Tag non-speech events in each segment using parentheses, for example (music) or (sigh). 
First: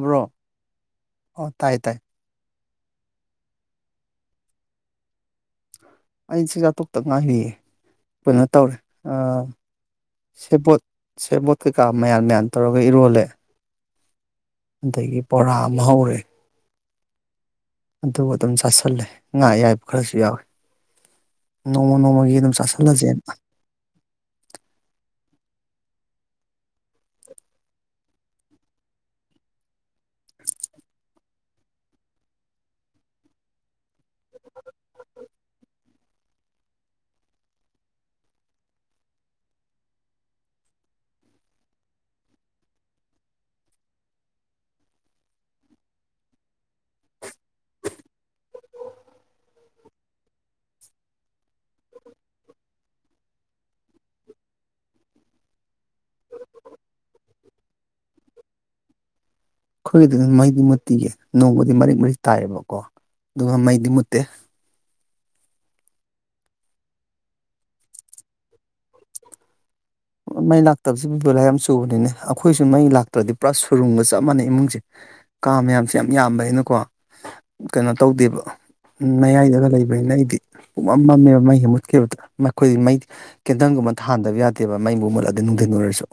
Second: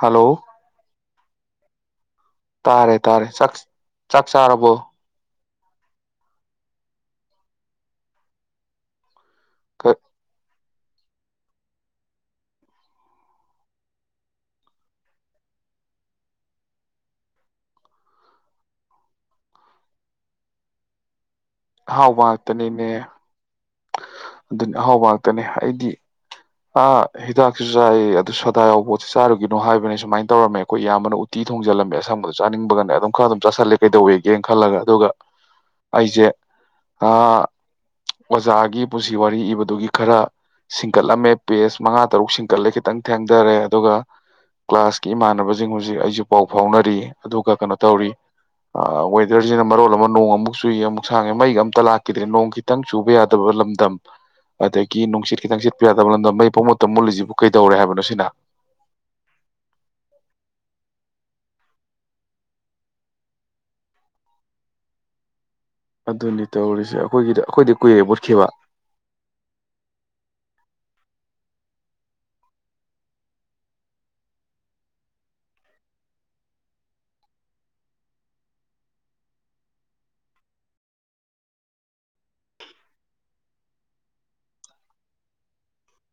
hello ꯑꯣ ꯇꯥꯏꯌꯦ ꯇꯥꯏ ꯇꯥꯔꯦ ꯇꯥꯔꯦ ꯆ ꯆꯥꯛ ꯆꯥꯔꯕꯣ ꯑꯩ ꯆꯖꯥꯊꯣꯛꯇ ꯉꯥꯏꯕꯤꯌꯦ ꯀꯩꯅꯣ ꯇꯧꯔꯦ ꯑ ꯁꯦꯕꯣꯠ ꯁꯦꯕꯣꯠ ꯀꯩꯀꯥ ꯃꯌꯥꯟꯃꯌꯥꯟ ꯇꯧꯔꯒ ꯏꯔꯣꯜꯂꯦ ꯑꯗꯒꯤ ꯕꯣꯔꯥ ꯑꯃ ꯍꯧꯔꯦ ꯑꯗꯨ ꯑꯗꯨꯝ ꯆꯥꯥꯁꯜꯂꯦ ꯉꯥ ꯑꯌꯥꯏꯕ ꯈꯔꯁꯨ ꯌꯥꯎꯋꯤ ꯅꯣꯡꯃ ꯑꯍꯥꯎꯕ ꯅꯣꯡꯃꯒꯤ ꯑꯗꯨꯝ ꯉꯥꯛꯇꯅꯤꯅꯦ ꯆꯥꯁꯤꯜꯂꯁꯦꯅ ꯑꯗꯨꯅꯤ ꯑꯍꯥꯎꯕ ꯉꯥꯛꯇꯅꯦ ꯑꯩꯗꯤ ꯑ ꯍꯤꯗꯥꯛꯁꯤꯁꯨ ꯆꯥꯏ ꯑꯗꯨ ꯁꯗꯥ ꯌꯥꯎꯕꯣꯠꯁꯤ ꯆꯥꯔꯨꯒꯤꯅꯣ ꯍꯥꯏꯕꯅꯦ ꯁꯨꯃꯥꯏꯅ ꯇꯧꯔꯝꯃꯦ ꯑꯩꯈꯣꯏ ꯑꯌꯥꯝꯕꯅ ꯎꯇꯤ ꯊꯣꯡꯖꯤꯜꯂꯝꯃꯦ ꯑꯁꯪꯕꯗ ꯆꯥꯅꯤꯡꯕꯒꯅꯦ ꯑꯗꯨꯝ ꯈꯔ ꯑꯗꯨꯝ ꯆꯥꯥꯁꯜꯂꯦ ꯀꯩꯗꯧꯋꯦꯒꯦꯅ ꯈꯜꯂꯒ ꯑꯗꯨꯒ ꯑꯩꯁꯦ ꯑ ꯑꯣꯖꯥꯒꯤ ꯄꯨꯟꯁꯤ ꯋꯥꯔꯤ ꯏꯕꯗꯨꯒꯤ ꯈꯔ ꯁꯤꯡꯀꯠꯂꯝꯃꯦ ꯄꯦꯁ ꯃꯉꯥ ꯇꯔꯨꯛ ꯁꯤꯡꯀꯠꯂꯦ ꯈꯤꯇꯪ ꯊꯦꯡꯊꯔꯦ ꯑꯗꯨꯒ ꯀ꯭ꯂꯥꯁꯀꯤ ꯏꯃꯥꯟꯅꯕꯁꯤꯡ ꯍꯧꯖꯤꯛ ꯑꯩꯁꯨ ꯄꯥꯎ ꯐꯥꯎꯅꯔꯤ ꯑꯗꯨꯒ ꯀꯩꯅꯣ ꯇꯧꯔꯤ ꯋꯦꯗꯔꯁꯤꯅ ꯃꯔꯣꯜ ꯑꯃ ꯅꯣꯡ ꯑꯃꯨꯛ ꯆꯨꯏꯌꯦ ꯑꯃꯨꯛ ꯁꯥꯡꯉꯦ ꯃꯩꯒ ꯑꯝꯇ ꯂꯥꯛꯈꯤꯗ꯭ꯔꯦ ꯅꯣꯡ ꯈꯤꯇꯪ ꯆꯨꯕ ꯌꯥꯗꯕ ꯂꯝꯗꯝ ꯑꯗꯒꯤ ꯅꯨꯡꯁꯤꯠ ꯈꯤꯇꯪ ꯁꯤꯠꯄ ꯌꯥꯗꯕ ꯂꯝꯗꯝ ꯃꯩ ꯄꯨꯡ ꯃꯨꯠꯇ ꯃꯨꯜꯂꯤꯁꯤꯕꯨ ꯀꯩꯗꯧꯔꯦ ꯍꯥꯏꯕꯅꯣ ꯁꯤꯅ ꯑꯈꯣꯏꯒꯤꯗꯤ ꯃꯩꯗꯤ ꯃꯠꯇꯤꯒ ꯅꯣꯡꯕꯨꯗꯤ ꯃꯔꯤꯛ ꯃꯔꯤꯛ ꯇꯥꯏꯌꯦꯕꯀꯣ ꯑꯗꯨꯒ ꯃꯩꯗꯤ ꯃꯨꯠꯇꯦ ꯑꯗꯨꯅꯤ ꯇꯧꯔꯤꯁꯦ ꯑꯩꯈꯣꯏꯒꯤꯗ ꯑꯩꯈꯣꯏꯗꯤ ꯀꯨꯏꯔꯦ ꯃꯠꯈꯤꯕ ꯃꯩ ꯂꯥꯛꯇꯕꯁꯤ ꯕꯤꯕꯨ ꯌꯥꯝ ꯆꯨꯕꯅꯤꯅꯦ ꯑꯩꯈꯣꯏꯁꯨ ꯃꯩ ꯂꯥꯛꯇ꯭ꯔꯗꯤ ꯄꯨꯔꯥ ꯁꯨꯔꯨꯝꯒ ꯆꯞ ꯃꯥꯟꯅꯩ ꯏꯃꯨꯡꯁꯦ ꯀꯥ ꯃꯌꯥꯝꯁꯦ ꯌꯥꯝ ꯌꯥꯝꯕ ꯍꯥꯏꯅꯀꯣ ꯀꯩꯅꯣ ꯇꯧꯗꯦꯕ ꯃꯌꯥꯏꯗꯒ ꯂꯩꯕꯅꯤꯅ ꯑꯩꯗꯤ ꯄꯨꯝꯃꯝ ꯃꯝꯃꯦꯕ ꯃꯩ ꯍꯦꯛ ꯃꯨꯠꯈꯤꯕꯗ ꯑꯈꯣꯏꯗꯤ ꯃꯩ ꯀꯦꯟꯗꯜꯒꯨꯝꯕ ꯊꯥꯥꯟꯗꯕ ꯌꯥꯗꯦ ꯗꯦꯕ ꯃꯩꯕꯨ ꯃꯠꯂꯗꯤ ꯅꯨꯡꯊꯤꯟ ꯑꯣꯏꯔꯁꯨ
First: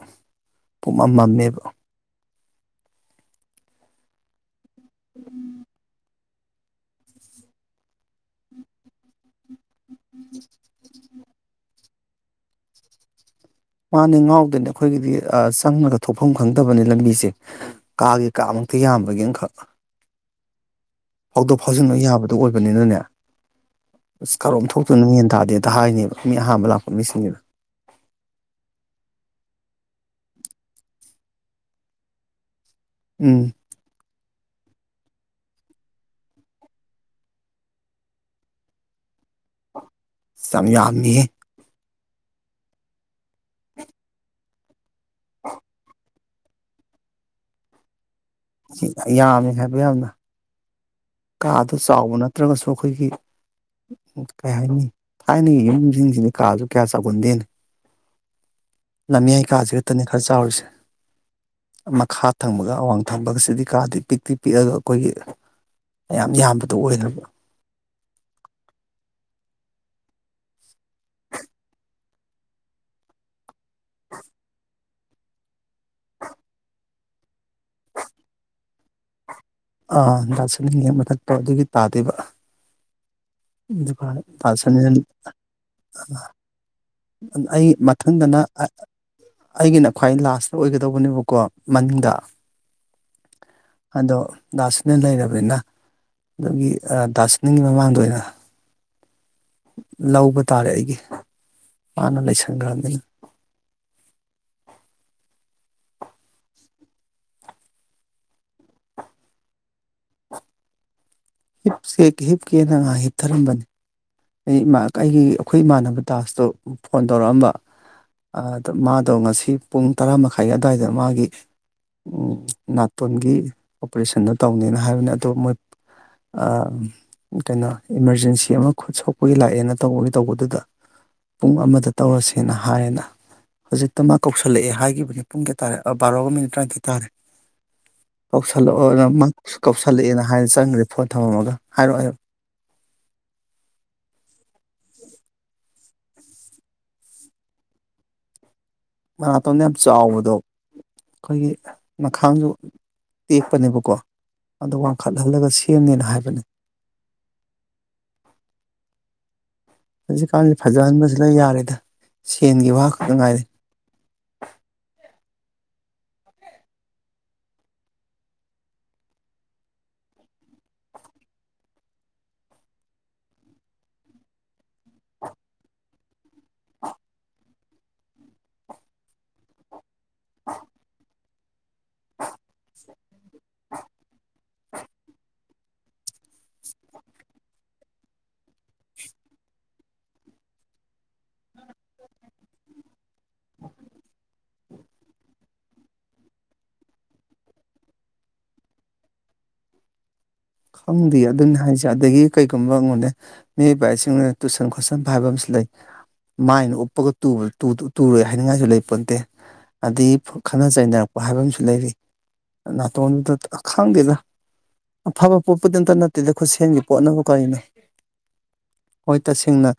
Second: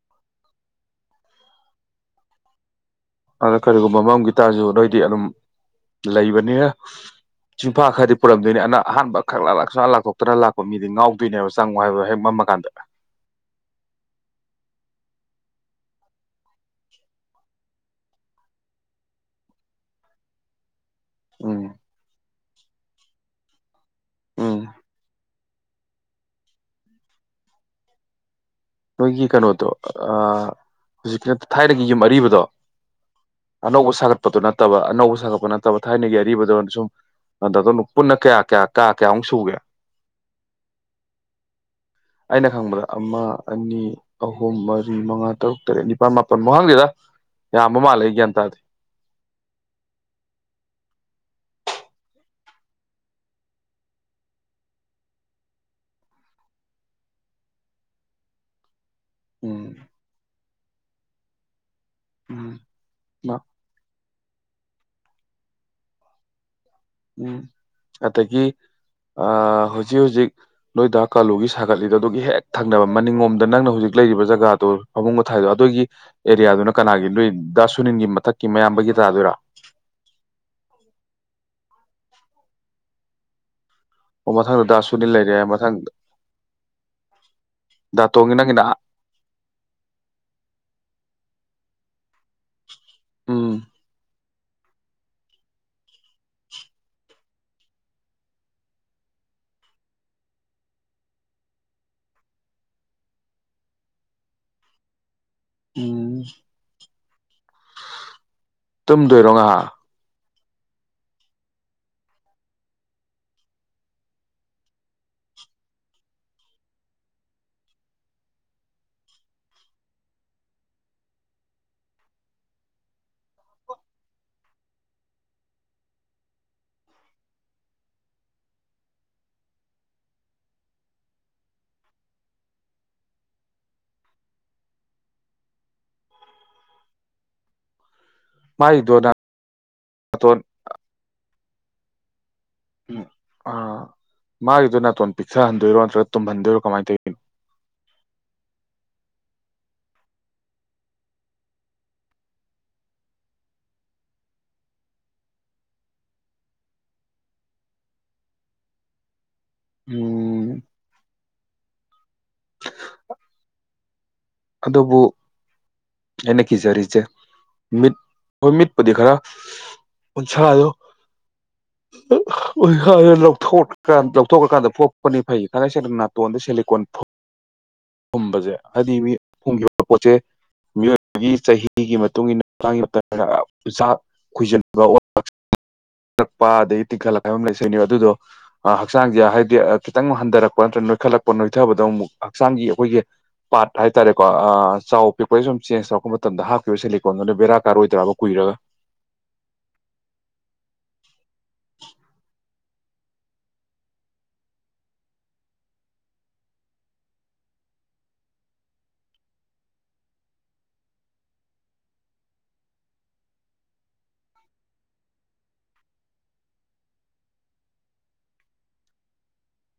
ꯄꯨꯝꯃꯝ ꯃꯝꯃꯦꯕ ꯑꯗ ꯀꯔꯤꯒꯨꯝꯕ ꯃꯝꯒꯤ ꯇꯥꯖꯨ ꯅꫭꯏꯗꯤ ꯑꯗꯨꯝ ꯂꯩꯕꯅꯤꯅ ꯆꯤꯡꯐꯥ ꯈꯔꯗꯤ ꯄꯨꯔꯝꯗꯣꯏꯅꯤ ꯑꯅ ꯑꯍꯥꯟꯕ ꯈꯛꯥꯂꯛ ꯁꯂꯥ ꯂꯥꯛꯇꯣꯛꯇꯅ ꯂꯥꯛꯄ ꯃꯤꯗꯤ ꯉꯥꯎꯗꯣꯏꯅꯦꯕꯪ ꯅꯨꯡ (unintelligible) ꯍꯦꯛ ꯃꯝꯃ ꯀꯥꯟꯗ ꯃꯥꯅꯦ ꯉꯥꯎꯗꯅꯦ ꯑꯩꯈꯣꯏꯒꯤꯗꯤ ꯆꯪꯉꯒ ꯊꯣꯛꯐꯝ ꯈꯪꯗꯕꯅꯤ ꯂꯝꯕꯤꯁꯦ ꯀꯥꯒꯤ ꯀꯥꯃꯛꯇ ꯌꯥꯝꯕꯒꯤꯅꯈꯛ ꯐꯥꯎꯗꯣꯛ ꯎꯝ ꯐꯥꯎꯖꯤꯟ ꯂꫭꯏ ꯌꯥꯕ ꯑꯗꯨ ꯑꯣꯏꯕꯅꯤꯅꯅꯦ ꯑꯁ ꯀꯔꯣꯝ ꯎꯝ ꯊꯣꯛꯇꯣꯏꯅꫭ ꯃꯦꯟꯇ ꯗꯦꯇ ꯍꯥꯏꯅꯦꯕ ꯃꯤ ꯑꯍꯥꯟꯕ ꯂꯥꯛꯄ ꯃꯤꯁꯤꯡꯅꯦꯕ ꯅꯣꯏꯒꯤ ꯀꯩꯅꯣꯗꯣ ꯍꯧꯖꯤꯛꯀꯤꯅ ꯊꯥꯏꯅꯒꯤ ꯌꯨꯝ ꯑꯔꯤꯕꯗꯣ ꯎꯝ ꯑꯅꯧꯁꯒꯠ ꯄꯗꯣ ꯅꯠꯇꯕ ꯑꯅꯧꯕ ꯁꯥꯒꯠꯄ ꯅꯠꯇꯕ ꯊꯥꯏꯅꯒꯤ ꯑꯔꯤꯕꯗꯅ ꯁꯨꯝ ꯗꯇꯅ ꯄꯨꯟꯅ ꯀꯌꯥ ꯀꯌꯥ ꯀꯌꯥ ꯀꯌꯥꯃꯨꯛ ꯁꯨꯒꯦ ꯆꯌꯥꯝꯃꯤꯌꯦ ꯑꯩꯅ ꯈꯪꯕꯗ ꯑꯃ ꯑꯅꯤ ꯑꯍꯨꯝ ꯃꯥ ꯔꯤ ꯃꯉꯥ ꯇꯔꯨꯛ ꯇꯔꯦꯠ ꯅꯤꯄꯥꯟ ꯃꯥ ꯄ ꯃꯍꯪꯁꯤꯗ ꯌꯥꯝꯕ ꯃꯥꯜꯂꯦ ꯒꯥꯟ ꯌꯥꯝꯃꯤ ꯍꯥꯏꯕ ꯌꯥꯝꯅ ꯀꯥ ꯁ ꯆꯥꯎꯕ ꯅꯠꯇ꯭ꯔꯒꯁꯨ ꯑꯩꯈꯣꯏꯒꯤ ꯀꯩ ꯍꯥꯏꯅꯤ ꯊꯥꯏꯅꯒꯤ ꯌꯨꯝꯁꯤꯡꯁꯤꯗꯤ ꯀꯥꯁꯨ ꯀꯌꯥ ꯆꯥꯎꯒꯟꯗꯦꯅꯤ ꯂꯝꯃꯤꯌꯥꯏ ꯎꯝ ꯀꯥꯥꯖꯦ ꯈꯛꯇꯅꯤ ꯈꯔ ꯆꯥꯎꯔꯤꯁꯦ ꯃꯈꯥ ꯎꯝ ꯊꯪꯕꯒ ꯑꯋꯥꯡ ꯊꯪꯕꯒꯁꯤꯗꯤ ꯀꯥꯗꯤ ꯄꯤꯛꯇꯤ ꯄꯤꯛꯑꯒ ꯑꯩꯈꯣꯏꯒꯤ ꯃꯥꯌꯥꯝ ꯌꯥꯝꯕ ꯑꯗꯨ ꯑꯣꯏꯕ ꯎꯝ ꯑꯗꯒꯤ ꯑ ꯍꯧꯖꯤꯛ ꯍꯧꯖꯤꯛ ꯅꯣꯏꯗ ꯀꯥꯂꯨꯒꯤ ꯁꯥꯒꯠꯂꯤꯗꯣ ꯑꯗꯨꯒꯤ ꯍꯦꯛ ꯊꯪꯅꯕ ꯃꯅꯤꯡꯂꯣꯝꯗ ꯅꯪꯅ ꯍꯧꯖꯤꯛ ꯂꯩꯔꯤꯕ ꯖꯒꯥꯗꯨꯣ ꯐꯃꯨꯡꯒ ꯊꯥꯏꯗꯣ ꯑꯗꯨꯒꯤ ꯑꯦꯔꯤꯌꯥꯗꯨꯅ ꯀꯅꯥꯒꯤ ꯅꯣꯏ ꯗꯥ ꯁꯨꯅꯤꯟꯒꯤ ꯃꯊꯛꯀꯤ ꯃꯌꯥꯝꯕꯒꯤ ꯇꯥꯗꯣꯏꯔꯥ ꯑꯥ (unintelligible) ꯃꯊꯛꯇ ꯑꯗꯨꯒꯤ ꯇꯥꯗꯦꯕ ꯑꯣ ꯃꯊꯪꯗ ꯗꯥ ꯁꯨꯅꯤꯜ ꯂꯩꯔꯦ ꯃꯊꯪ (unintelligible) ꯑꯩ ꯗꯥꯇꯣꯟꯒꯤ ꯃꯊꯪꯗꯅ ꯅꯪꯒꯤꯅ ꯑꯩꯒꯤꯅ ꯈ꯭ꯋꯥꯏ ꯂꯥꯁ ꯑꯣꯏꯒꯗꯧꯕꯅꯦꯕꯀꯣ ꯃꯅꯤꯗꯡ ꯎꯝ ꯑꯗꯣ ꯗꯥꯁꯨꯅꯤꯜ ꯂꯩꯔꯕꯅꯤꯅ ꯑꯗꯨꯒꯤ ꯗꯥ ꯁꯨꯅꯤꯜꯒꯤ ꯃꯃꯥꯡꯗ ꯑꯣꯏꯅ ꯂꯧꯕ ꯇꯥꯔꯦ ꯑꯩꯒꯤ ꯃꯥꯅ ꯂꯩꯁꯟꯒ꯭ꯔꯝꯅꯤꯅ ꯎꯝ ꯇꯨꯝꯗꯣꯏꯔꯣ ꯉꯍꯥꯛ ꯍꯤꯞꯁ‌ꯦ ꯍꯤꯞ ꯀꯦꯅ ꯉꯥꯏꯍꯥꯛ ꯍꯤꯞꯊꯔꯝꯕꯅꯤ ꯑꯩ ꯑꯩꯒꯤ ꯑꯩꯈꯣꯏ ꯏꯃꯥꯟꯅꯕ ꯇꯥꯖꯇꯣ ꯐꯣꯟ ꯇꯧꯔꯛꯑꯝꯕ ꯃꯥꯗꯣ ꯉꯁꯤ ꯄꯨꯡ ꯇꯔꯥꯃꯈꯥꯏ ꯑꯗꯨꯋꯥꯏꯗ ꯃꯥꯒꯤ ꯅꯥꯇꯣꯟꯒꯤ ꯑꯣꯄꯔꯦꯁꯟꯗꯣ ꯇꯧꯅꯦꯅ ꯍꯥꯏꯕꯅꯦ ꯑꯗꯣ ꯃꯣꯏ ꯑ ꯀꯩꯅꯣ ꯏꯃꯥꯔꯖꯦꯟꯁꯤ ꯑꯃꯈꯛ ꯈꯨꯠ ꯁꯣꯛꯄꯒꯤ ꯂꯥꯛꯑꯦꯅ ꯇꯧꯕꯒꯤ ꯇꯧꯕꯗꯨꯗ ꯄꯨꯡ ꯑꯃꯗ ꯇꯧꯔꯁꯦꯅ ꯍꯥꯏꯌꯦꯅ ꯍꯧꯖꯤꯛꯇ ꯃꯥ ꯀꯧꯁꯤꯜꯂꯛꯑꯦ ꯍꯥꯏꯒꯤꯈꯤꯕꯅꯦ ꯄꯨꯡ ꯀꯌꯥ ꯇꯥꯔꯦ ꯕꯥꯔꯣꯒ ꯃꯤꯅꯤꯠ ꯇꯔꯥꯅꯤꯊꯣꯏ ꯇꯥꯔꯦ ꯀꯧꯁꯜꯂꯛꯑꯣ ꯃꯥꯏꯗꯣ ꯑꯗꯨ ꯃꯁꯨ ꯀꯧꯁꯜꯂꯛꯑꯦꯅ ꯗꯥꯇꯣꯟ ꯍꯥꯏꯅ ꯆꯪꯈ꯭ꯔꯦ ꯐꯣꯟ ꯊꯝꯃꯝꯃꯒ ꯍꯥꯏꯔꯛꯑ‌ꯣ ꯍꯥꯏꯔꯛꯑꯣ ꯎꯝ ꯑꯥ ꯃꯥꯒꯤꯗꯨ ꯅꯥꯇꯣꯟ ꯄꯤꯛꯊꯍꯟꯗꯣꯏꯔꯣ ꯅꯠꯇ꯭ꯔꯒ ꯇꯨꯝꯍꯟꯗꯣꯏꯔꯣ ꯀꯃꯥꯏꯅ ꯇꯧꯅꯣ ꯃꯅꯥꯇꯣꯟꯅ ꯌꯥꯝ ꯆꯥꯎꯕꯗꯣ ꯑꯩꯈꯣꯏꯒꯤ ꯅꯈꯥꯡꯁꯨ ꯇꯦꯛꯄꯅꯦꯕꯀꯣ ꯑꯗꯨ ꯋꯥꯡꯈꯠꯍꯜꯂꯒ ꯁꯦꯝꯅꯤꯅ ꯍꯥꯏꯕꯅꯦ ꯍꯧꯖꯤꯛꯀꯥꯟ ꯎꯝ ꯐꯖꯍꯟꯕꯁꯤ ꯂ‌ꯣꯏ ꯌꯥꯔꯦꯗ ꯁꯦꯟꯒꯤ ꯋꯥ ꯈꯛꯇ ꯉꯥꯏꯔ‌ꯦ ꯑꯗꯨꯕꯨ ꯑꯩꯅ ꯀꯤꯖꯔꯤꯁꯦ ꯃꯤꯠ ꯑꯩꯈꯣꯏ ꯃꯤꯠꯄꯨꯗꯤ ꯈꯔ ꯎꯟꯁꯥꯗꯣ ꯎꯟꯁꯥ ꯂꯧꯊ‌ꯣꯛ ꯂꯧꯊꯣꯛꯑꯀꯥꯟꯗ ꯐꯣꯠꯄꯅꯤ ꯐꯩ ꯊꯥꯡꯒꯩꯁ‌ꯦꯡꯅ ꯅꯥꯇꯣꯟꯗ ꯁꯦꯂꯤꯀꯣꯟ ꯐꯨꯝꯕꯁꯦ ꯍꯥꯏꯗꯤ ꯐꯨꯝꯈꯤꯕ ꯄꯣꯠꯁ‌ꯦ ꯃꯤꯑꯣꯏ ꯆꯍꯤ ꯆꯍꯤ ꯒꯤ ꯃꯇꯨꯡ ꯏꯟꯅ ꯃꯥꯒꯤ (unintelligible) ꯎꯟꯁꯥ ꯈꯣꯏꯖꯟꯕ ꯔꯛꯄ ꯑꯗꯒꯤ ꯇꯤꯡꯈꯠꯂꯛꯄ ꯍꯥꯏꯕ ꯑꯃ ꯂꯩꯁꯅꯤ ꯑꯗꯨꯗꯣ ꯍꯛꯆꯥꯡꯁꯦ ꯍꯥꯏꯕꯗꯤ ꯈꯤꯇꯪ ꯍꯟꯊꯔꯛꯄ ꯅꯠꯇ꯭ꯔꯒ ꯅꯣꯏꯈꯠꯂꯛꯄ ꯅꯣꯏꯊꯕꯗ ꯑꯃꯨꯛ ꯍꯛꯆꯥꯡꯒꯤ ꯑꯩꯈꯣꯏꯒꯤ ꯄꯥꯥꯔꯠ ꯆꯥꯎ ꯄꯤꯛꯄꯩ ꯁꯨꯝ ꯆꯦꯟꯖ ꯇꯧꯔꯛꯄ ꯃꯇꯝꯗ ꯍꯥꯞꯈꯤꯕ ꯁꯤꯂꯤꯀꯣꯟꯗꯨꯅ ꯕꯦꯔꯥ ꯀꯥꯔꯛꯑꯣꯏꯗꯔꯕ ꯀꯨꯏꯔꯒ ꯈꯪꯗꯦ ꯑꯗꯨꯅꯤ ꯍꯥꯏꯁꯦ ꯑꯗꯒꯤ ꯀꯩꯒꯨꯝꯕ ꯌ‌ꯦꯡꯉ‌ꯣꯅꯦ ꯃꯤꯑꯣꯏꯕ ꯍꯥꯏꯁꯤ ꯇꯨꯁꯟ ꯈꯣꯠꯁꯟꯕ ꯍꯥꯏꯕ ꯑꯃꯁꯨ ꯂꯩ ꯃꯥꯏꯅ ꯎꯞꯄꯒ ꯇꯨ ꯇꯨ ꯇꯨꯔꯣꯏ ꯍꯥꯏꯅꯤꯡꯉꯥꯏꯁꯨ ꯂꯩ ꯄꯣꯟꯇꯦ ꯑꯗꯒꯤ ꯈꯠꯅ ꯆꯩꯅꯔꯛꯄ ꯍꯥꯏꯕ ꯑꯃꯁꯨ ꯂꯩꯔꯤ ꯅꯥꯇꯣꯟꯗꯨꯗ ꯈꯪꯗꯦꯗ ꯑꯐꯕ ꯄꯣꯠꯄꯨ ꯗꯤ ꯑꯝꯇ ꯅꯠꯇꯦꯗ ꯈꯨꯠꯁꯦꯝꯒꯤ ꯄꯣꯠꯅꯕꯨ ꯀꯔꯤꯅꯣ ꯍꯣꯏ ꯇꯁꯦꯡꯅ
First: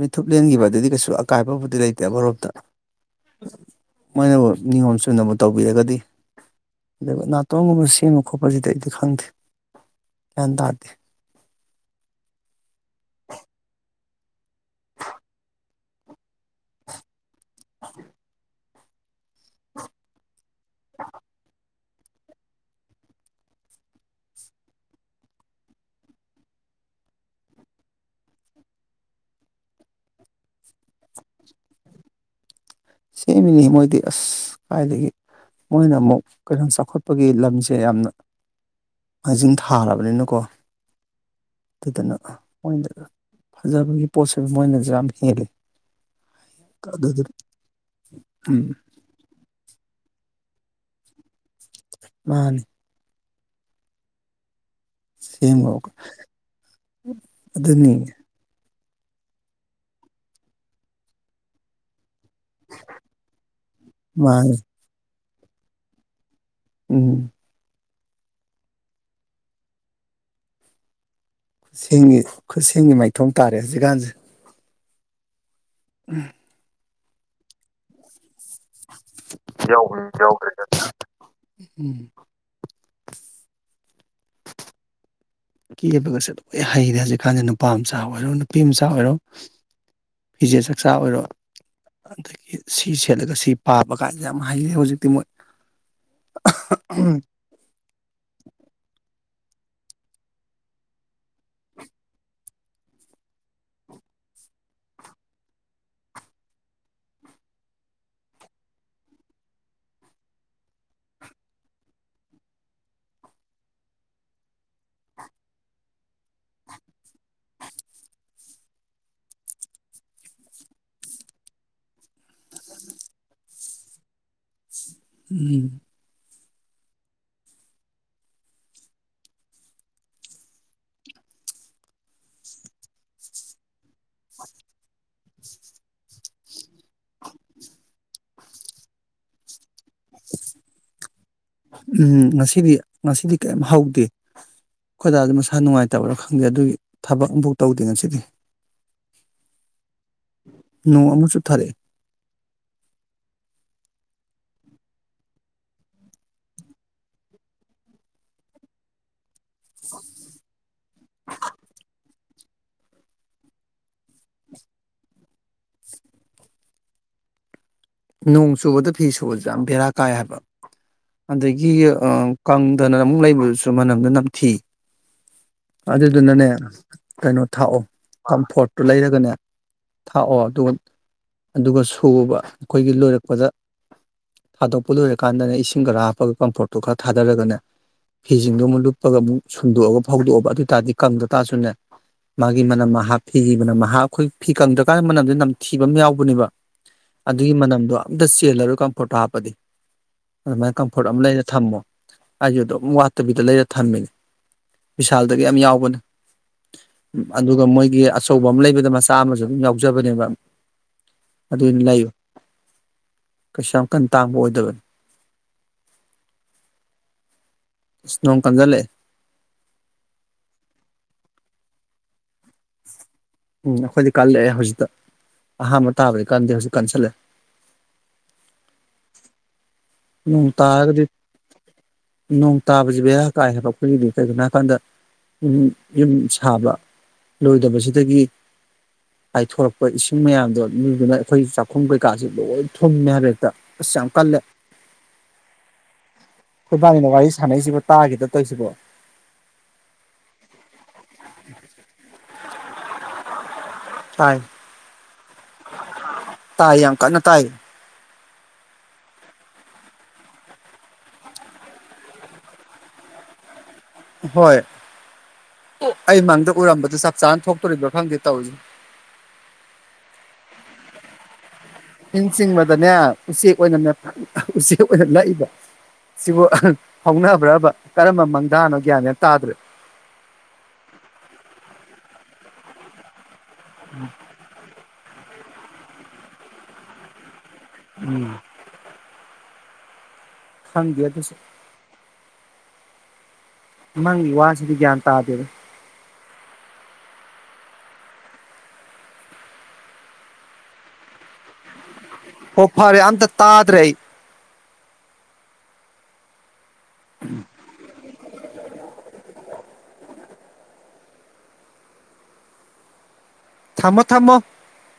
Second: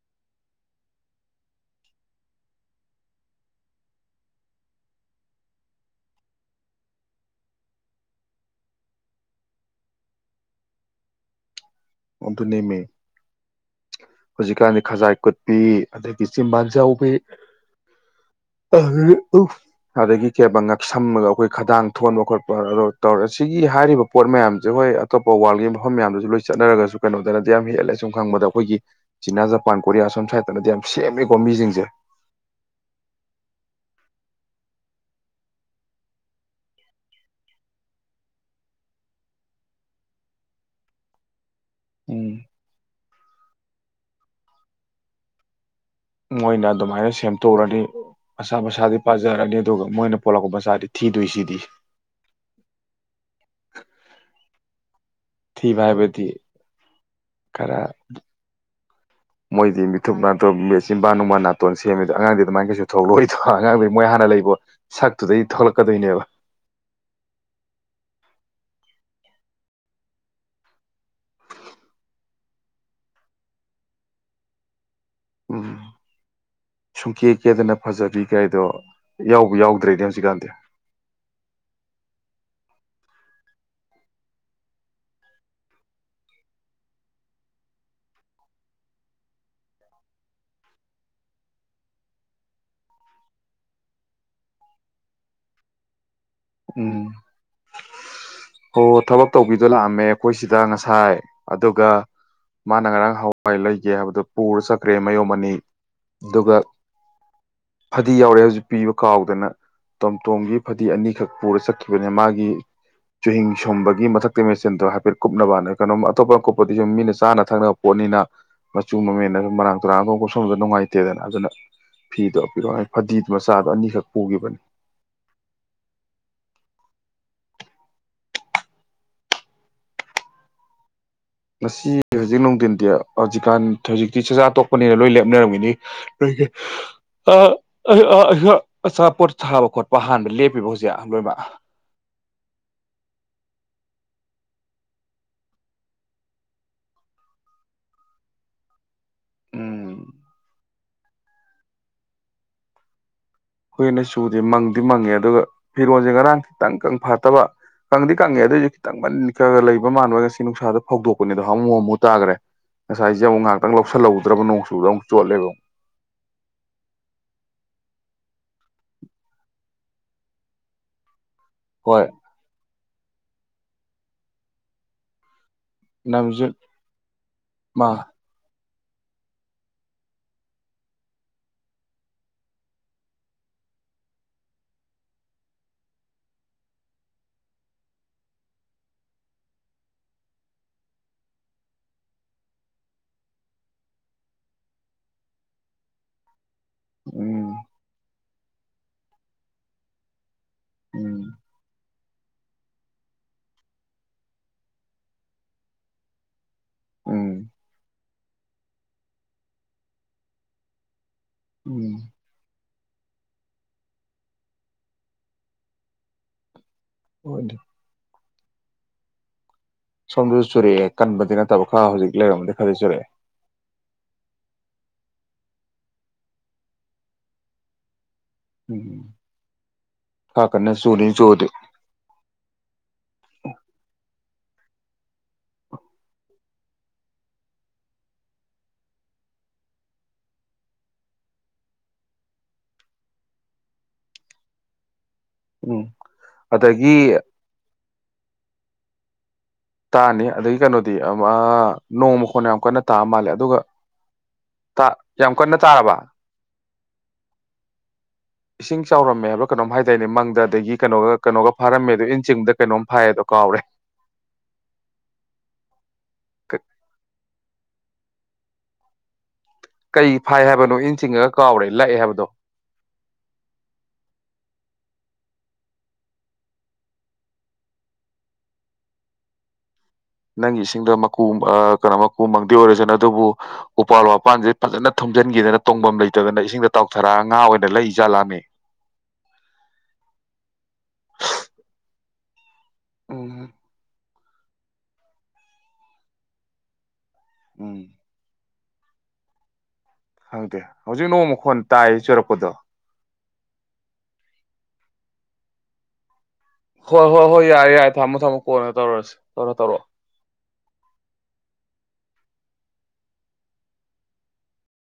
ꯃꯤꯠꯊꯨꯞ ꯂꯦꯟꯈꯤꯕ ꯑꯗꯨꯗꯤ ꯀꯩꯁꯨ ꯑꯀꯥꯏꯕꯕꯨꯗꯤ ꯂꯩꯇꯦ ꯑꯃꯔ‌ꯣꯝꯗ ꯃꯣꯏꯅꯕꯨ ꯅꯤꯌꯣꯝ ꯆꯨꯝꯅꯕꯨ ꯇꯧꯕꯤꯔꯒꯗꯤ ꯑꯗꯨꯒ ꯅꯥꯇꯣꯟꯒꯨꯝꯕ ꯁꯦꯝꯕ ꯈꯣꯠꯄꯁꯤꯗꯤ ꯑꯩꯗꯤ ꯈꯪꯗꯦ ꯒꯌꯥꯟ ꯇꯥꯗ‌ꯦ ꯑꯣ ꯑꯗꯨꯅꯦꯃꯦ ꯍꯧꯖꯤꯛꯀꯥꯟꯗꯤ ꯈꯖꯥꯏ ꯀꯨꯠꯄꯤ ꯑꯗꯒꯤ ꯆꯤꯕꯥꯟ ꯆꯥꯎꯕꯤ (unintelligible) (unintelligible) ꯑꯗꯒꯤ ꯀꯩꯕ ꯉꯛꯁꯝꯃꯒ ꯑꯩꯈꯣꯏ ꯈꯗꯥꯡ ꯊꯣꯟꯕ ꯈꯣꯠꯄ ꯑꯗ‌ꯣ ꯇꯧꯔꯦ ꯁꯤ ꯍꯥꯏꯔꯤꯕ ꯄꯣꯠ ꯃꯌꯥꯝꯁꯦ ꯍꯣꯏ ꯑꯇꯣꯞꯄ ꯋꯥꯔꯜꯒꯤ ꯃꯐꯝ ꯃꯌꯥꯝꯗꯁꯨ ꯂꯣꯏ ꯆꯠꯅꯔꯒꯁꯨ ꯁ ꯀꯩꯅꯣꯗꯅꯗꯤ ꯌꯥꯝ ꯍꯦꯜꯂꯦ ꯁꯨꯝ ꯈꯪꯕꯗ ꯑꯩꯈꯣꯏꯒꯤ ꯆꯤꯅꯥ ꯖꯄꯥꯟ ꯀꯣꯔꯤꯌꯥ ꯁꯣꯝ ꯁ꯭ꯥꯏꯗꯠꯇꯅꯗꯤ ꯌꯥꯝ ꯁꯦꯝꯃꯦꯀꯣ ꯃꯤꯁꯤꯡꯁꯦ ꯁꯦꯝꯃꯤꯅꯤ ꯃꯣꯏꯗꯤ ꯑꯁ ꯀꯥꯏꯗꯒꯤ ꯃꯣꯏꯅ ꯑꯃꯨꯛ ꯀꯩꯅꯣ ꯆꯥꯎꯈꯠꯄꯒꯤ ꯂꯝꯁꯦ ꯌꯥꯝꯅ ꯃꯥꯡꯖꯤꯜ ꯊꯥꯔꯕꯅꯤꯅꯀꯣ ꯑꯗꯨꯗꯅ ꯎꯝ ꯃ‌ꯣꯏꯗ ꯐꯖꯕꯒꯤ ꯄꯣꯠꯁꯤ ꯃꯣꯏꯅꯁꯨ ꯌꯥꯝ ꯍꯦꯜꯂꯤ ꯃꯣꯏꯅ ꯑꯗꯨꯃꯥꯏꯅ ꯑꯗꯨꯗꯨꯅ ꯁꯦꯝꯗꯣꯛꯎꯔꯅꯤ ꯃꯁꯥ ꯎꯝ ꯃꯁꯥꯗꯤ ꯄꯥꯖꯔꯅꯤ ꯑꯗꯨꯒ ꯃꯣꯏꯅ ꯄꯣꯛꯂꯛꯄ ꯃꯆꯥꯗꯤ ꯊꯤꯗꯣꯏꯁꯤꯗꯤ ꯃꯥꯅꯤ ꯊꯤꯕ ꯁꯦꯝꯉꯣꯀ ꯍꯥꯏꯕꯗꯤ ꯈꯔ ꯑꯗꯨꯅꯤ ꯃꯣꯏꯗꯤ ꯃꯤꯊꯨꯞ ꯅꯥꯊ ꯃꯆꯤꯟꯕꯥ ꯅꯨꯡꯃ ꯅꯥꯇꯣꯟ ꯁꯦꯝꯃꯦ ꯑꯉꯥꯡꯗꯤ ꯑꯗꯨꯃꯥꯏꯅ ꯀꯩꯁꯨ ꯊꯣꯛꯂꯛꯑꯣꯏꯗ ꯑꯉꯥꯡꯗꯩ ꯃꯣꯏ ꯍꯥꯟꯅ ꯂꯩꯕꯣ ꯃꯥꯅꯤ ꯁꯛ ꯑꯗꯨꯗꯩ ꯊꯣꯛꯂꯛꯀꯗꯣꯏꯅꯦꯕ ꯎꯝ ꯈꯨꯁꯦꯝꯒꯤ ꯈꯨꯠꯁꯦꯝꯒꯤ ꯃꯥꯏꯊꯣꯡ ꯇꯥꯔꯦ ꯍꯧꯖꯤꯛꯀꯥꯟꯁꯦ ꯑꯣ ꯎꯝ ꯁꯨꯡꯀꯦ ꯀꯦꯗꯅ ꯐꯖꯕꯤ ꯀ ꯍꯥꯏꯗꯣ ꯌꯥꯎꯕ ꯌꯥꯎꯗ꯭ꯔꯦꯅꯦ ꯍꯧꯖꯤꯛꯀꯥꯟꯗꯤ ꯎꯝ ꯀꯦꯕꯒꯁꯨ ꯂꯣꯏ ꯍꯩꯔꯦ ꯍꯧꯖꯤꯛꯀꯥꯟꯗꯤ ꯅꯨꯄꯥ ꯃꯆꯥ ꯑꯣꯏꯔꯣ ꯅꯨꯄꯤ ꯃꯆꯥ ꯑꯣꯏꯔꯣ ꯐꯤꯖꯦꯠ ꯆꯛꯆꯥ ꯑꯣꯏꯔꯣ ꯑꯗꯒꯤ ꯁꯤ ꯁꯦꯠꯂꯒ ꯁꯤ ꯄꯥꯕ ꯀꯥꯟꯗ ꯌꯥꯝ ꯍꯩꯔꯦ ꯍꯧꯖꯤꯛꯇꯤ ꯃꯣꯏ ꯎꯝ ꯑꯣ ꯊꯕ ꯇꯧꯕꯤꯗꯣ ꯂꯥꯛꯑꯝꯃꯦ ꯑꯩꯈꯣꯏꯁꯤꯗ ꯉꯁꯥꯏ ꯑꯗꯨꯒ ꯃꯥꯅ ꯉꯔꯥꯡ ꯍꯋꯥꯏ ꯂꯩꯒꯦ ꯍꯥꯏꯕꯗꯣ ꯄꯨꯔ ꯆꯠꯈ꯭ꯔꯦ ꯃꯌꯨꯝ ꯑꯅꯤ ꯑꯗꯨꯒ ꯐꯗꯤ ꯌꯥꯎꯔꯦ ꯍꯧꯖꯤꯛ ꯄꯤꯕ ꯀꯥꯎꯗꯅ ꯇꯣꯝꯇꯣꯝꯒꯤ ꯐꯗꯤ ꯑꯅꯤꯈꯛ ꯄꯨꯔ ꯆꯠꯈꯤꯕꯅꯤ ꯃꯥꯒꯤ ꯆꯨꯍꯤꯤꯡ ꯁꯣꯟꯕꯒꯤ ꯃꯊꯛꯇ ꯃꯦꯆꯤꯟꯗꯣ ꯍꯥꯏꯐꯦꯠ ꯀꯨꯞꯅꯕꯅ ꯀꯩꯅꯣꯝ ꯑꯇꯣꯞꯄ ꯑꯀꯨꯞꯞꯄꯗꯤ ꯁꯨꯝ ꯃꯤꯅ ꯆꯥꯅ ꯊꯛꯅꯕ ꯄꯣꯠꯅꯤꯅ ꯃꯆꯨ ꯃꯃꯦꯟꯅꯁꯨ ꯃꯔꯥꯡ ꯇꯨꯔꯥꯡ ꯑꯃ ꯀꯨꯞꯁꯣꯟꯕꯗ ꯅꯨꯡꯉꯥꯏꯇꯦꯗꯅ ꯑꯗꯨꯅ ꯐꯤꯗꯣ ꯄꯤꯔꯛꯑꯣ ꯐꯗꯤ ꯃꯆꯥꯗꯣ ꯑꯅꯤꯈꯛ ꯄꯨꯈꯤꯕꯅꯤ ꯎꯝ ꯉꯁꯤ ꯍꯧꯖꯤꯛ ꯅꯨꯡꯊꯤꯟꯗꯤ ꯍꯧꯖꯤꯛꯀꯥꯟ ꯍꯧꯖꯤꯛꯇꯤ ꯆꯥꯛꯆꯥꯥ ꯇꯣꯛꯄꯅꯤꯅ ꯂꯣꯏ ꯂꯦꯞꯅꯔꯝꯃꯤꯅꯤ ꯑ ꯑ ꯆꯥ ꯄꯠ ꯆꯥꯈꯠ ꯎꯝ ꯉꯁꯤꯗꯤ ꯉꯁꯤꯗꯤ ꯀꯩꯝ ꯍꯧꯥꯎꯦ ꯈꯣꯏꯗꯥ ꯑꯗꯨ ꯃꯁꯥ ꯅꯨꯡꯉꯥꯏꯇꯕ꯭ꯔꯥ ꯈꯪꯗꯦ ꯑꯗꯨꯒꯤ ꯊꯕꯛ ꯑꯃꯐꯥꯎ ꯇꯧꯗꯦ ꯉꯁꯤꯗꯤ ꯎꯝ ꯅ ꯃꯆꯣꯊꯥꯦ ꯍꯈꯣꯏꯅ ꯆꯨꯁꯦ ꯃꯪꯗꯤ ꯃꯪꯉꯦ ꯑꯗꯨꯒ ꯐꯤꯔꯣꯟꯜꯁꯦ ꯉꯔꯥꯡ ꯈꯤꯇꯪ ꯀꯪ ꯐꯠꯇꯕ ꯀꯪꯗꯤ ꯀꯪꯉꯦ ꯑꯗꯨꯑꯣꯏꯁꯨ ꯈꯤꯇꯪ ꯃ ꯀ ꯂꯩꯕ ꯃꯥꯟꯕꯒ ꯉꯁꯤ ꯅꯨꯡꯁꯥꯗ ꯐꯧꯗꯣꯛꯄꯅꯦꯗꯣ ꯍꯥꯃꯨ ꯍꯃꯨ ꯇꯥꯈ꯭ꯔꯦ ꯉꯁꯥꯏꯁꯦ ꯑꯃꯨꯛ ꯉꯥꯏꯍꯥꯛꯇꯪ ꯂꯧꯁꯤꯜꯍꯧꯗ꯭ꯔꯕ ꯅꯣꯡ ꯆꯨꯕꯗ ꯑꯃꯨꯛ ꯆꯣꯠꯂꯦꯕ ꯑꯃꯨꯛ ꯅꯣꯡ ꯆꯨꯕꯗ ꯐꯤ ꯁꯨꯕꯁ ꯌꯥꯝ ꯕꯦꯔꯥ ꯀꯥꯏ ꯍꯥꯏꯕ ꯑꯗꯒꯤ ꯍꯣꯏ ꯀꯥꯡ ꯑꯗꯨꯅ ꯑꯃꯨꯛ ꯂꯩꯕꯗꯨꯁꯨ ꯃꯅꯝꯗ ꯅꯝꯊꯤ ꯅꯝꯖꯨ ꯑꯗꯨꯗꯨꯅꯅꯦ ꯀꯩꯅꯣ ꯊꯥꯛꯑꯣ ꯃꯥ ꯀꯝꯐꯣꯔꯠ ꯇꯨ ꯂꯩꯔꯒꯅꯦ ꯊꯥꯛꯑꯣ ꯑꯗꯨꯒ ꯑꯗꯨꯒ ꯁꯨꯕ ꯑꯩꯈꯣꯏꯒꯤ ꯂꯣꯏꯔꯛꯄꯗ ꯊꯥꯗꯣꯛꯄ ꯂꯣꯏꯔꯀꯥꯟꯗꯅꯦ ꯏꯁꯤꯡ ꯈꯔ ꯍꯥꯞꯄꯒ ꯀꯝꯐꯣꯔꯠꯇꯨ ꯈꯔ ꯊꯥꯗꯔꯒꯅꯦ ꯐꯤꯁꯤꯡꯗꯣ ꯑꯃꯨꯛ ꯂꯨꯞꯄꯒ ꯑꯃꯨꯛ ꯁꯨꯝꯗꯣꯛꯑꯒ ꯐꯧꯗꯣꯛꯑꯕ ꯑꯗꯨ ꯑꯣꯏ ꯇꯥꯔꯗꯤ ꯀꯪꯗ ꯇꯥꯔꯁꯨꯅꯦ ꯃꯥꯒꯤ ꯃꯅꯝ ꯐꯤꯒꯤ ꯃꯅꯝ ꯑꯩꯈꯣꯏ ꯐꯤ ꯀꯪꯗ꯭ꯔꯀꯥꯟꯗ ꯃꯅꯝꯗꯨ ꯅꯝꯊꯤꯕ ꯑꯃ ꯌꯥꯎꯕꯅꯦꯕ ꯎꯝ ꯑꯗꯨꯒꯤ ꯃꯅꯝꯗꯣ ꯑꯝꯇ ꯆꯦꯜꯂꯔꯣꯏ ꯀꯝꯐꯣꯔꯠꯇꯣ ꯍꯥꯞꯄꯗꯤ ꯑꯗꯨꯃꯥꯏꯅ ꯀꯝꯐꯣꯔꯠ ꯎꯝ ꯑꯃ ꯂꯩꯔ ꯊꯝꯃꯣ ꯑꯩꯁꯨ ꯑꯗꯨꯝ ꯋꯥꯠꯇꯕꯤꯗ ꯂꯩꯔ ꯊꯝꯃꯤꯅꯦ ꯁꯥꯜꯗꯒꯤ ꯌꯥꯝ ꯌꯥꯎꯕꯅꯦ ꯎꯝ ꯑꯗꯨꯒ ꯃꯣꯏꯒꯤ ꯑꯆꯧꯕ ꯑꯃ ꯂꯩꯕꯗ ꯃꯆꯥ ꯑꯃꯁꯨ ꯑꯗꯨꯝ ꯌꯥꯎꯖꯕꯅꯦꯕ ꯑꯗꯨ ꯎꯝ ꯂꯩꯥꯏꯨ ꯀꯩꯁ ꯌꯥꯝ ꯀꯟ ꯇꯥꯡꯕ ꯑꯣꯏꯗꯕꯅꯤ ꯍꯣꯏ ꯏꯁꯅꯣꯡ ꯀꯥꯟꯖꯂꯦ ꯁꯣꯝꯗꯁꯨ ꯆꯨꯔꯛꯑꯦ ꯀꯟꯕꯗꯤ ꯅꯠꯇꯕ ꯈꯔ ꯍꯧꯖꯤꯛ ꯂꯩꯔꯝꯝꯕꯗꯤ ꯈꯔꯗꯤ ꯆꯨꯔꯛꯑꯦ ꯎꯝ ꯑꯩꯈꯣꯏꯗꯤ ꯀꯜꯂꯛꯑꯦ ꯍꯧꯖꯤꯛꯇ ꯑꯍꯥꯟꯕ ꯇꯥꯕꯅꯤ ꯀꯥꯟꯗꯤ ꯍꯧꯖꯤꯛ ꯀꯟꯁꯜꯂꯑꯦ ꯅꯣꯡ ꯈꯔꯥ ꯀꯔꯅ ꯇꯥꯔꯒꯗꯤ ꯁꯨꯂꯤ ꯆꯣꯗ ꯅꯣꯡ ꯇꯥꯕꯁꯤ ꯕꯦꯔꯥ ꯀꯥꯏ ꯍꯥꯏꯕ ꯑꯩꯈꯣꯏꯒꯤꯗꯤ ꯀꯩꯒꯤꯅꯣ ꯍꯥꯏꯕꯀꯥꯟꯗ ꯌꯨꯝ ꯌꯨꯝ ꯁꯥꯕ ꯂꯣꯏꯗꯕꯁꯤꯗꯒꯤ ꯍꯥꯏꯥꯏꯊꯣꯔꯛꯄ ꯏꯁꯤꯡ ꯃꯌꯥꯝꯗꯣ ꯃꯤꯗꯨꯅ ꯑꯩꯈꯣꯏ ꯆꯥꯛꯈꯨꯝ ꯀꯩꯀꯥꯁꯦ ꯂꯣꯏ ꯊꯨꯝꯃꯦ ꯍꯥꯏꯕꯦ ꯍꯦꯛꯇ ꯑꯁ ꯌꯥꯝ ꯀꯜꯂꯦ ꯎꯝ ꯑꯗꯒꯤ ꯑꯩꯈꯣꯏꯕꯥꯅꯤꯅ ꯋꯥꯔꯤ ꯁꯥꯟꯅꯩꯁꯤꯕꯨ ꯇꯥꯈꯤꯗ ꯀꯣꯏꯁꯤꯕꯨꯣ ꯇꯥꯅꯤ ꯑꯩ ꯀꯩꯅꯣ ꯅꯣꯡꯃ ꯃꯈꯜ ꯑꯩ ꯀꯣꯏꯅ ꯇꯥꯑ ꯃꯥꯜꯂꯦ ꯑꯗꯨꯒ ꯇꯥꯏ ꯇꯥ ꯌꯥꯝ ꯀꯟꯅ ꯇꯥꯔꯕ ꯇꯥꯏ ꯌꯥꯝ ꯀꯟꯅ ꯇꯥꯏ ꯏꯁꯤꯡ ꯆꯥꯎꯔꯝꯃꯦꯕ ꯀꯩꯅꯣꯝ ꯍꯥꯏꯗꯥꯏꯅꯦ ꯃꯪꯗ ꯑꯗꯒꯤ ꯀꯩꯅꯣꯒ ꯀꯩꯅꯣꯒ ꯐꯥꯔꯝꯃꯦ ꯑꯣ ꯏꯟ ꯆꯤꯡꯗ ꯀꯩꯅꯣꯝ ꯐꯥꯏꯌꯦꯗꯣ ꯀꯥꯎꯔꯦ ꯍꯣꯏ ꯑꯩ ꯃꯪꯗ ꯎꯔꯝꯕꯗꯨ ꯆꯞ ꯆꯥꯅ ꯊꯣꯛꯇꯣꯔꯤꯕ꯭ꯔꯥ ꯈꯪꯗꯦ ꯇꯧꯖ ꯀꯩ ꯐꯥꯏ ꯍꯥꯏꯕꯅꯣ ꯏꯟ ꯆꯤꯡꯉꯒ ꯀꯥꯎꯔꯦ ꯂꯥꯛꯑꯦ ꯍ ꯍꯥꯏꯕꯗꯣ ꯆꯤꯡꯕꯗꯅꯦ ꯎꯆꯦꯛ ꯑꯣꯏꯅ ꯎꯆꯦꯛ ꯂꯛꯏꯕ ꯁꯤꯕꯨ ꯍꯧꯅꯕ꯭ꯔꯕ ꯀꯔꯝꯕ ꯃꯪꯗꯥꯥꯅꯣ ꯒ꯭ꯌꯥꯅꯦ ꯇꯥꯗ꯭ꯔꯦ ꯅꯪꯒꯤ ꯏꯁꯤꯡꯗ ꯃꯀꯨ ꯀꯩꯅꯣ ꯃꯀꯨ ꯃꯪꯗꯤ ꯑꯣꯏꯔꯁꯅ ꯑꯗꯨꯕꯨ ꯎꯄꯥꯜ ꯋꯥꯄꯥꯟꯁꯦ ꯐꯖꯅ ꯊꯨꯝꯖꯩ ꯅꯡꯒꯤ ꯗꯅ ꯇꯣꯡꯐꯝ ꯂꯩꯇꯗꯅ ꯏꯁꯤꯡꯗ ꯇꯥꯎꯊꯔꯛꯒ ꯉꯥ ꯑꯣꯏꯅ ꯂꯩ ꯏꯖ ꯎꯝ ꯂꯃꯦ ꯐꯪꯗ ꯑꯗꯨꯁꯨ ꯑꯝ ꯅꯪ ꯒꯤ ꯋ꯭ꯁꯤꯗ ꯒ꯭ꯌꯥꯟ ꯇꯥꯗꯦꯗ ꯎꯝ ꯈꯪꯗꯦ ꯍꯧꯖꯤꯛ ꯅꯣꯡꯃ ꯃꯈꯣꯟ ꯇꯥꯏ ꯆꯨꯔꯛꯄ ꯍꯣ ꯐꯔꯦ ꯑꯝꯇ ꯇꯥꯗ꯭ꯔꯦ ꯑꯩ ꯍꯣꯏ ꯍꯣꯏ ꯍꯣꯏ ꯌꯥꯔꯦ ꯌꯥꯔꯦ ꯊꯝꯃꯣ ꯊꯝꯃꯣ ꯀꯣꯟꯒ ꯇꯧꯔꯁꯤ ꯇꯔ ꯇꯣꯂꯣ ꯊꯝꯃꯣ ꯊꯝꯃꯣ